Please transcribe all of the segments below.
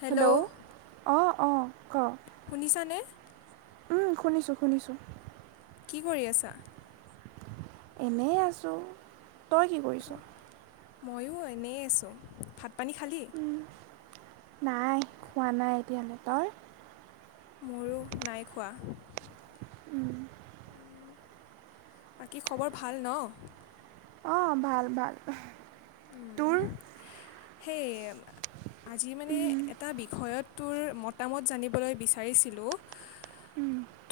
Hello hello অঁ অঁ ক? শুনিছানে? উম শুনিছোঁ শুনিছোঁ। কি কৰি আছা? এনেই আছোঁ, তই কি কৰিছ? ময়ো এনেই আছোঁ, ভাত - পানী খালী? ওম, নাই খোৱা নাই' এতিয়ালে তই? মোৰো নাই খোৱা। উম। ওম, বাকী খবৰ ভাল ন? অ ভাল ভাল। উম, তোৰ সেই আজি মানে এটা বিষয়ত তোৰ মতামত জানিবলৈ বিচাৰিছিলো।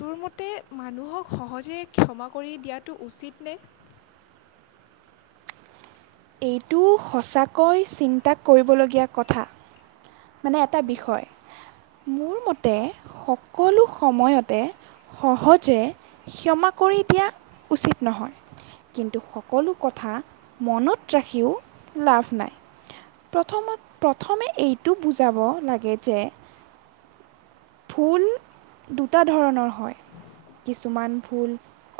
তোৰ মতে মানুহক সহজে ক্ষমা কৰি দিয়াটো উচিত নে? এইটো সঁচাকৈ চিন্তা কৰিবলগীয়া কথা। মানে এটা বিষয়। মোৰ মতে সকলো সময়তে সহজে- ক্ষমা কৰি দিয়া উচিত নহয়। কিন্তু সকলো কথা মনত ৰাখিও লাভ নাই। প্ৰথমত প্ৰথমে এইটো বুজাব লাগে যে- ভুল দুটা ধৰণৰ হয়। কিছুমান ভুল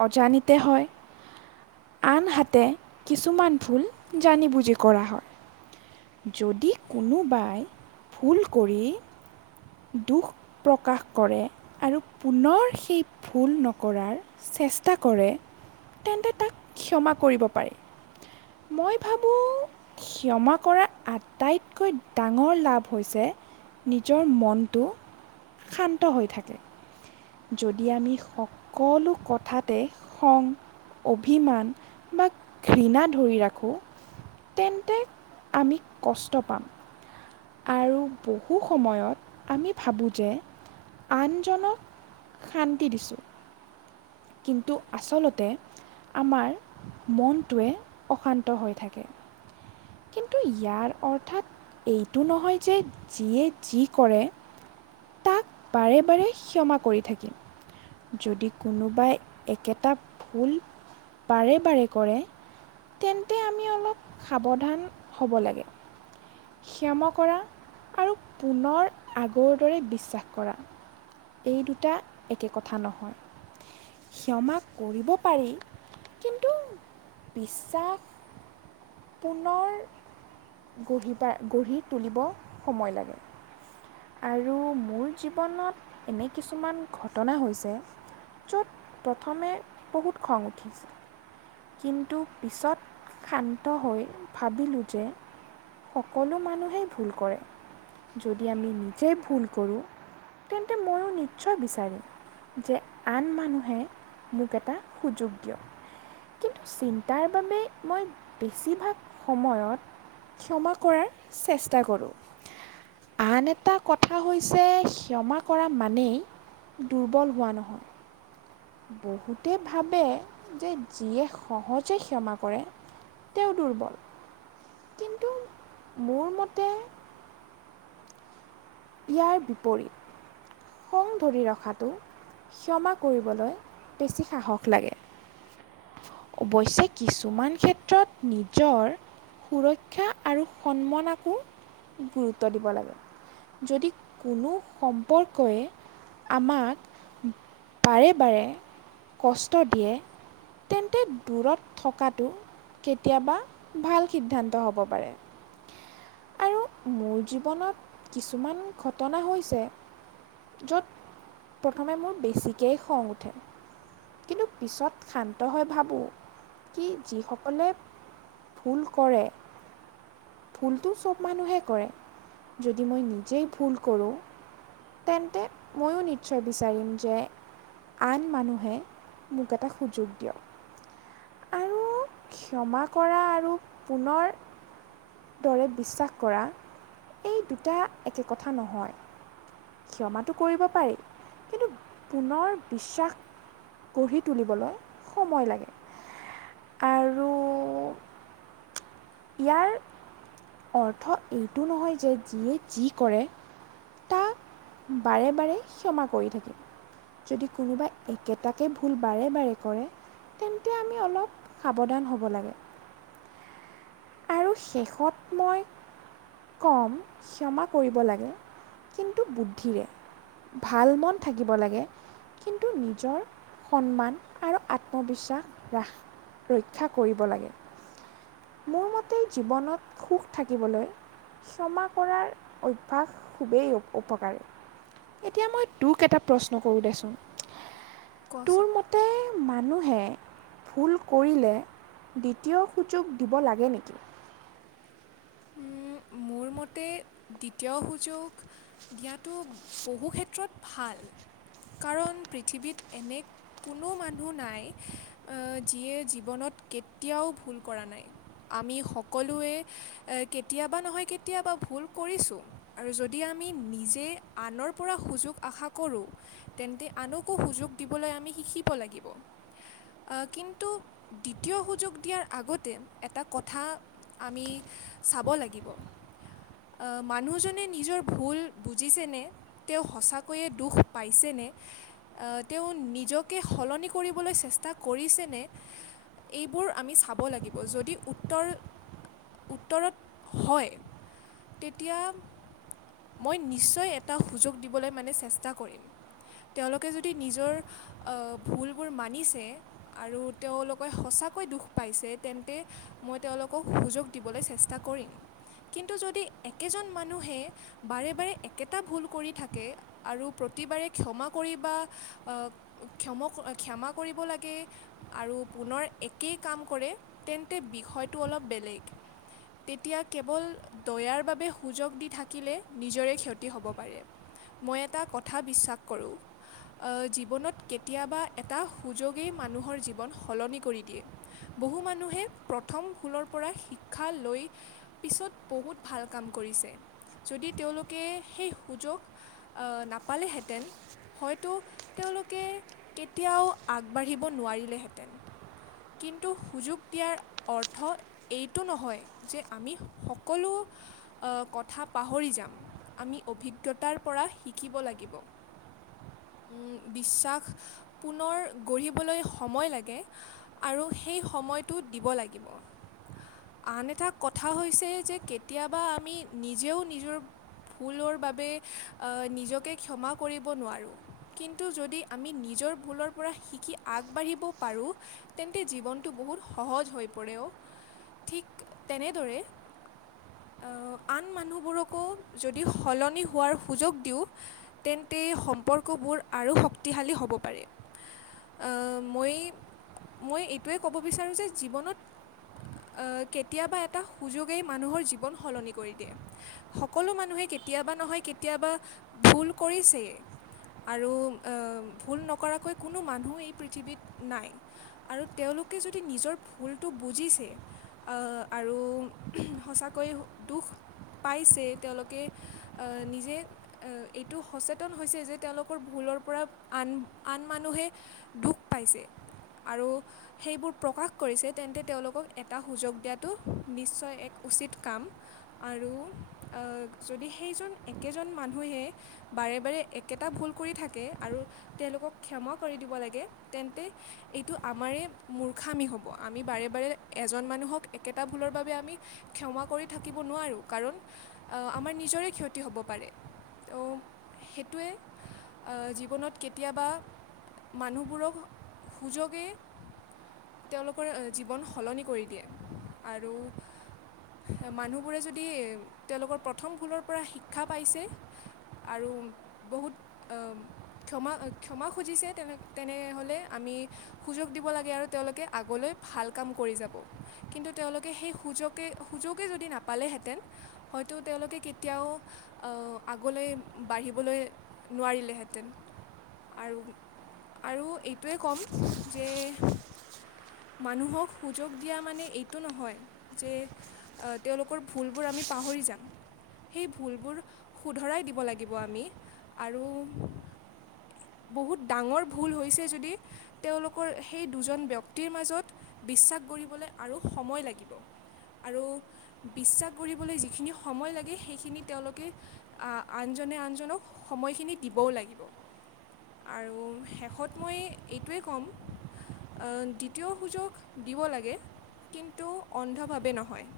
অজানিতে হয়, - আনহাতে কিছুমান ভুল জানি বুজি কৰা হয়। যদি কোনোবাই- ভুল কৰি- দুখ প্ৰকাশ কৰে আৰু পুনৰ সেই ভুল নকৰাৰ- চেষ্টা কৰে তেন্তে তাক ক্ষমা কৰিব পাৰি। মই ভাবোঁ- ক্ষমা কৰা আটাইতকৈ ডাঙৰ লাভ হৈছে নিজৰ মন- মনটো শান্ত হৈ থাকে। যদি আমি সকলো কথাতে খং- অভিমান বা ঘৃণা ধৰি ৰাখোঁ- তেন্তে আমি কষ্ট পাম। আৰু বহু সময়ত আমি ভাবোঁ যে আনজনক- শান্তি দিছোঁ। কিন্তু আচলতে আমাৰ মনটোৱে অশান্ত হৈ থাকে। কিন্তু ইয়াৰ অৰ্থত এইটো নহয় যে যিয়ে যি কৰে- তাক বাৰে বাৰে ক্ষমা কৰি থাকিম। যদি কোনোবাই একেটা ভূল বাৰে বাৰে কৰে- তেন্তে আমি অলপ সাৱধান হ'ব লাগে। ক্ষমা কৰা আৰু পুনৰ আগৰ দৰে বিশ্বাস কৰা- এই দুটা একে কথা নহয়। ক্ষমা কৰিব পাৰি, কিন্তু বিশ্বাস- পুনৰ গঢ়ি বা গঢ়ি তুলিব সময় লাগে। আৰু মোৰ জীৱনত এনে কিছুমান ঘটনা হৈছে- য'ত প্ৰথমে বহুত খং উঠিছিল- কিন্তু পিছত শান্ত হৈ ভাবিলোঁ যে- সকলো মানুহেই ভুল কৰে, যদি আমি নিজেই ভুল কৰোঁ- তেন্তে ময়ো নিশ্চয় বিচাৰিম- যে আন মানুহে মোক এটা সুযোগ দিয়ক। কিন্তু চিন্তাৰ বাবে মই বেছিভাগ সময়ত- ক্ষমা কৰাৰ চেষ্টা কৰোঁ। আন এট- এটা কথা হৈছে ক্ষমা কৰা মানেই দুৰ্বল হোৱা নহয়। বহুতে ভাবে, যে যিয়ে সহজে ক্ষমা কৰে- তেওঁ দুৰ্বল, কিন্তু মোৰ মতে- ইয়াৰ বিপৰীত। খং ধৰি ৰখাটো, ক্ষমা কৰিবলৈ বেছি সাহস লাগে। অৱশ্যে কিছুমান ক্ষেত্ৰত নিজৰ- সুৰক্ষা আৰু সন্মানকো গুৰুত্ব দিব লাগে। যদি কোনো সম্পৰ্কই- আমাক বাৰে বাৰে কষ্ট দিয়ে, তেন্তে দূৰত থকাটো- কেতিয়াবা ভাল সিদ্ধান্ত হ'ব পাৰে। আৰু মোৰ জীৱনত কিছুমান ঘটনা হৈছে, য'ত প্ৰথমে মোৰ বেছিকেই খং উঠে। কিন্তু পিছত শা- ন্ত হয় ভাবোঁ, কি যিসকলে ভুল কৰে- ভুলটো চব মানুহে কৰে, যদি মই নিজেই ভুল কৰোঁ- তেন্তে ময়ো নিশ্চয় বিচাৰিম যে- আন মানুহে মোক এটা সুযোগ- দিয়ক। আৰু ক্ষমা কৰা আৰু পুনৰ- দৰে বিশ্বাস কৰা, এই দুটা একে কথা নহয়। ক্ষমাটো কৰিব পাৰি, কিন্তু পুনৰ বিশ্বাস- গঢ়ি তুলিবলৈ সময় লাগে। আৰু- ইয়াৰ অৰ্থ এইটো নহয় যে যিয়ে যি কৰে- তাক বাৰে বাৰে ক্ষমা কৰি থাকিম। যদি কোনোবাই একেটাকে ভুল বাৰে বাৰে কৰে- তেন্তে আমি অলপ সাৱধান হ'ব লাগে। আৰু শেষত মই- কম ক্ষমা কৰিব লাগে, কিন্তু বুদ্ধিৰে। ভাল মন থাকিব লাগে। কিন্তু নিজৰ সন্মান আৰু আত্মবিশ্বাস ৰাস- ৰক্ষা কৰিব লাগে। মোৰ মতে জীৱনত সুখ থাকিবলৈ- ক্ষমা কৰাৰ অভ্যাস খুবেই উপকাৰী। এতিয়া মই তোক এটা প্ৰশ্ন কৰোঁ দেচোন? কচোন। প্ৰাই মানুহে ভুল কৰিলে দ্বিতীয় সুযোগ- দিব লাগে নেকি? উম, মোৰ মতে দ্বিতীয় সুযোগ- দিয়াটো বহু ক্ষেত্ৰত ভাল, কাৰণ পৃথিৱীত এনে- কোনো মানুহ নাই, এহ যিয়ে জীৱনত কেতিয়াও ভুল কৰা নাই। আমি সকলোৱে এহ কেতিয়াবা নহয় কেতিয়াবা ভুল কৰিছোঁ। আৰু যদি আমি নিজে আনৰ পৰা সুযোগ আশা কৰোঁ, তেন্তে আনকো সুযোগ দিবলৈ আমি শিকিব লাগিব। আ কিন্তু দ্বিতীয় সুযোগ দিয়াৰ আগতে এটা কথা- আমি চাব লাগিব। আ মানুহজনে নিজৰ ভুল বুজিছেনে? তেওঁ সঁচাকৈয়ে দুখ পাইছেনে? তেওঁ নিজকে সলনি কৰিবলৈ চেষ্টা কৰিছেনে? এইবোৰ আমি চাব লাগিব। যদি উত্তৰ উত্তৰত হয়, তেতিয়া মই নিশ্চয় এটা সুযোগ দিবলৈ মানে চেষ্টা কৰিম। তেওঁলোকে যদি নিজৰ অহ ভুলবোৰ মানিছে, আৰু তেওঁলোকে সঁচাকৈ দুখ পাইছে তেন্তে- মই তেওঁলোকক সুযোগ দিবলৈ চেষ্টা কৰিম। কিন্তু যদি একেজন মানুহে- বাৰে বাৰে একেটা ভূল কৰি থাকে আৰু প্ৰতিবাৰে ক্ষমা কৰিবা আহ' ক্ষম ক্ষমা কৰিব লাগে। আৰু পুনৰ একেই কাম কৰে তেন্তে বিষয়টো অলপ বেলেগ। তেতিয়া কেৱল- দয়াৰ বাবে সুযোগ দি থাকিলে নিজৰে ক্ষতি হ'ব পাৰে। মই এটা কথা বিশ্বাস কৰোঁ। অ' জীৱনত কেতিয়াবা এটা সুযোগেই মানুহৰ জীৱন সলনি কৰি দিয়ে। বহু মানুহে প্ৰথম ভূলৰ পৰা শিক্ষা লৈ পিছত- বহুত ভাল কাম কৰিছে, যদি তেওঁলোকে সেই সুযোগ- অ' নাপালেহেঁতেন- হয়তো তেওঁলোকে কেতিয়াওঁ আগবাঢ়িব নোৱাৰিলে হেঁতেন। কিন্তু সুযোগ দিয়াৰ অৰ্থ- এইটো নহয় যে আমি সকলো- কথা পাহৰি যাম, আমি অভিজ্ঞতাৰ পৰা শিকিব লাগিব। উমঁ' বিশ্বাস পুনৰ গঢ়িবলৈ সময় লাগে। আৰু সেই সময়টো দিব লাগিব। আন এটা কথা হৈছে যে কেতিয়াবা আমি নিজেও নিজৰ- ভূলৰ বাবে অ' নিজকে ক্ষমা কৰিব নোৱাৰোঁ। কিন্তু যদি আমি নিজৰ ভুলৰ পৰা শিকি আগবাঢ়িব পাৰোঁ- তেন্তে জীৱনটো বহুত সহজ হৈ পৰে অঁ। ঠিক তেনেদৰে- অঁ' আন মানুহবোৰকো যদি সলনি হোৱাৰ সুযোগ দিওঁ- তেন্তে সম্পৰ্কবোৰ আৰু শক্তিশালী হ'ব পাৰে। অঁ' মই- মই এইটোৱে ক'ব বিচাৰোঁ যে জীৱনত- অঁ' কেতিয়াবা এটা সুযোগেই মানুহৰ জীৱন সলনি কৰি দিয়ে। সকলো মানুহে কেতিয়াবা নহয় কেতিয়াবা ভুল কৰিছেই। আৰু অ' ভুল নকৰাকৈ কোনো মানুহ এই পৃথিৱীত নাই। আৰু তেওঁলোকে যদি নিজৰ ভুলটো বুজিছে- আৰু সঁচাকৈয়ে দুখ পাইছে তেওঁলোকে- আহ' নিজে- এইটো সচেতন হৈছে যে তেওঁলোকৰ ভুলৰ পৰা আন আন মানুহে- দুখ পাইছে। আৰু- সেইবোৰ প্ৰকাশ কৰিছে তেন্তে তেওঁলোকক এটা সুযোগ দিয়াটো নিশ্চয় এক উচিত কাম। আৰু অ' যদি সেইজন একেজন মানুহে- বাৰে বাৰে একেটা ভুল কৰি থাকে আৰু- তেওঁলোকক ক্ষমা কৰি দিব লাগে তেন্তে- এইটো আমাৰে মূৰ্খামি হ'ব, আমি বাৰে বাৰে এজন মানুহক একেটা ভুলৰ বাবে আমি- ক্ষমা কৰি থাকিব নোৱাৰোঁ, কাৰণ আমাৰ নিজৰে ক্ষতি হ'ব পাৰে। ত' সেইটোৱে, আহ' জীৱনত কেতিয়াবা- মানুহবোৰক সুযোগেই- তেওঁলোকৰ জীৱন সলনি দিয়ে আৰু- মানুহবোৰে যদি তেওঁলোকৰ প্ৰথম ভূলৰ পৰা শিক্ষা পাইছে- আৰু বহুত অম, ক্ষমা, ক্ষমা খুজিছে তেনে তেনেহ'লে। আমি সুযোগ দিব লাগে আৰু তেওঁলোকে আগলৈ ভাল কাম কৰি যাব। কিন্তু তেওঁলোকে সেই সুযোকে সুযোগে যদি নাপালেহেঁতেন, হয়তো তেওঁলোকে কেতিয়াওঁ - আগলৈ বাঢ়িবলৈ নোৱাৰিলেহেঁতেন। আৰু, আৰু এইটোৱে ক'ম যে মানুহক সুযোগ দিয়া মানে এইটো নহয়, যে তেওঁলোকৰ ভুলবোৰ আমি পাহৰি যাম। সেই ভুলবোৰ শুধৰাই দিব লাগিব আমি। আৰু, বহুত ডাঙৰ ভুল হৈছে যদি, তেওঁলোকৰ সেই দুজন ব্যক্তিৰ মাজত বিশ্বাস কৰিবলৈ আৰু সময় লাগিব। আৰু বিশ্বাস কৰিবলৈ যিখিনি সময় লাগে, সেইখিনি তেওঁলোকে আনজনে আনজনক সময়খিনি দিবও লাগিব। আৰু শেষত মই এইটোৱেই ক'ম। দ্বিতীয় সুযোগ দিব লাগে, কিন্তু অন্ধভাৱে নহয়।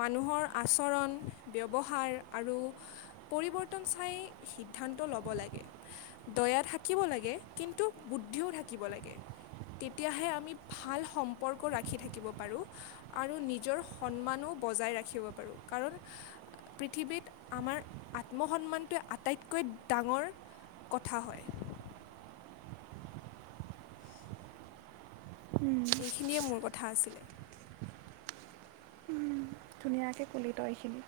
মানুহৰ আচৰণ, ব্যৱহাৰ, আৰু পৰিৱৰ্তন চাই সিদ্ধান্ত ল'ব লাগে। দয়া থাকিব লাগে, কিন্তু বুদ্ধিও থাকিব লাগে। তেতিয়াহে আমি ভাল সম্পৰ্ক ৰাখি থাকিব পাৰোঁ। আৰু নিজৰ সন্মানো বজাই ৰাখিব পাৰোঁ। কাৰণ, পৃথিৱীত আমাৰ আত্মসন্মানটোৱে আটাইতকৈ ডাঙৰ কথা হয়। উম। এইখিনিয়ে মোৰ কথা আছিলে। উম ধুনীয়াকে কলি ত‌ই এইখিনি।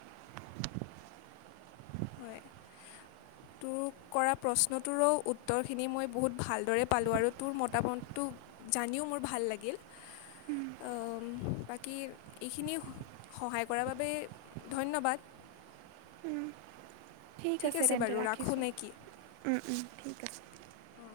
হয়। তোৰ কৰা প্ৰশ্নটোৰো উত্তৰখিনি মই বহুত ভালদৰে পালোঁ। আৰু তোৰ মতামতটো জানিও মোৰ ভাল লাগিল। অ বাকী এইখিনি- সহায় কৰাৰ বাবে ধন্যবাদ। ঠিক আছে বাৰু ৰাখোঁ নে কি? উম ঠিক আছে। অঁ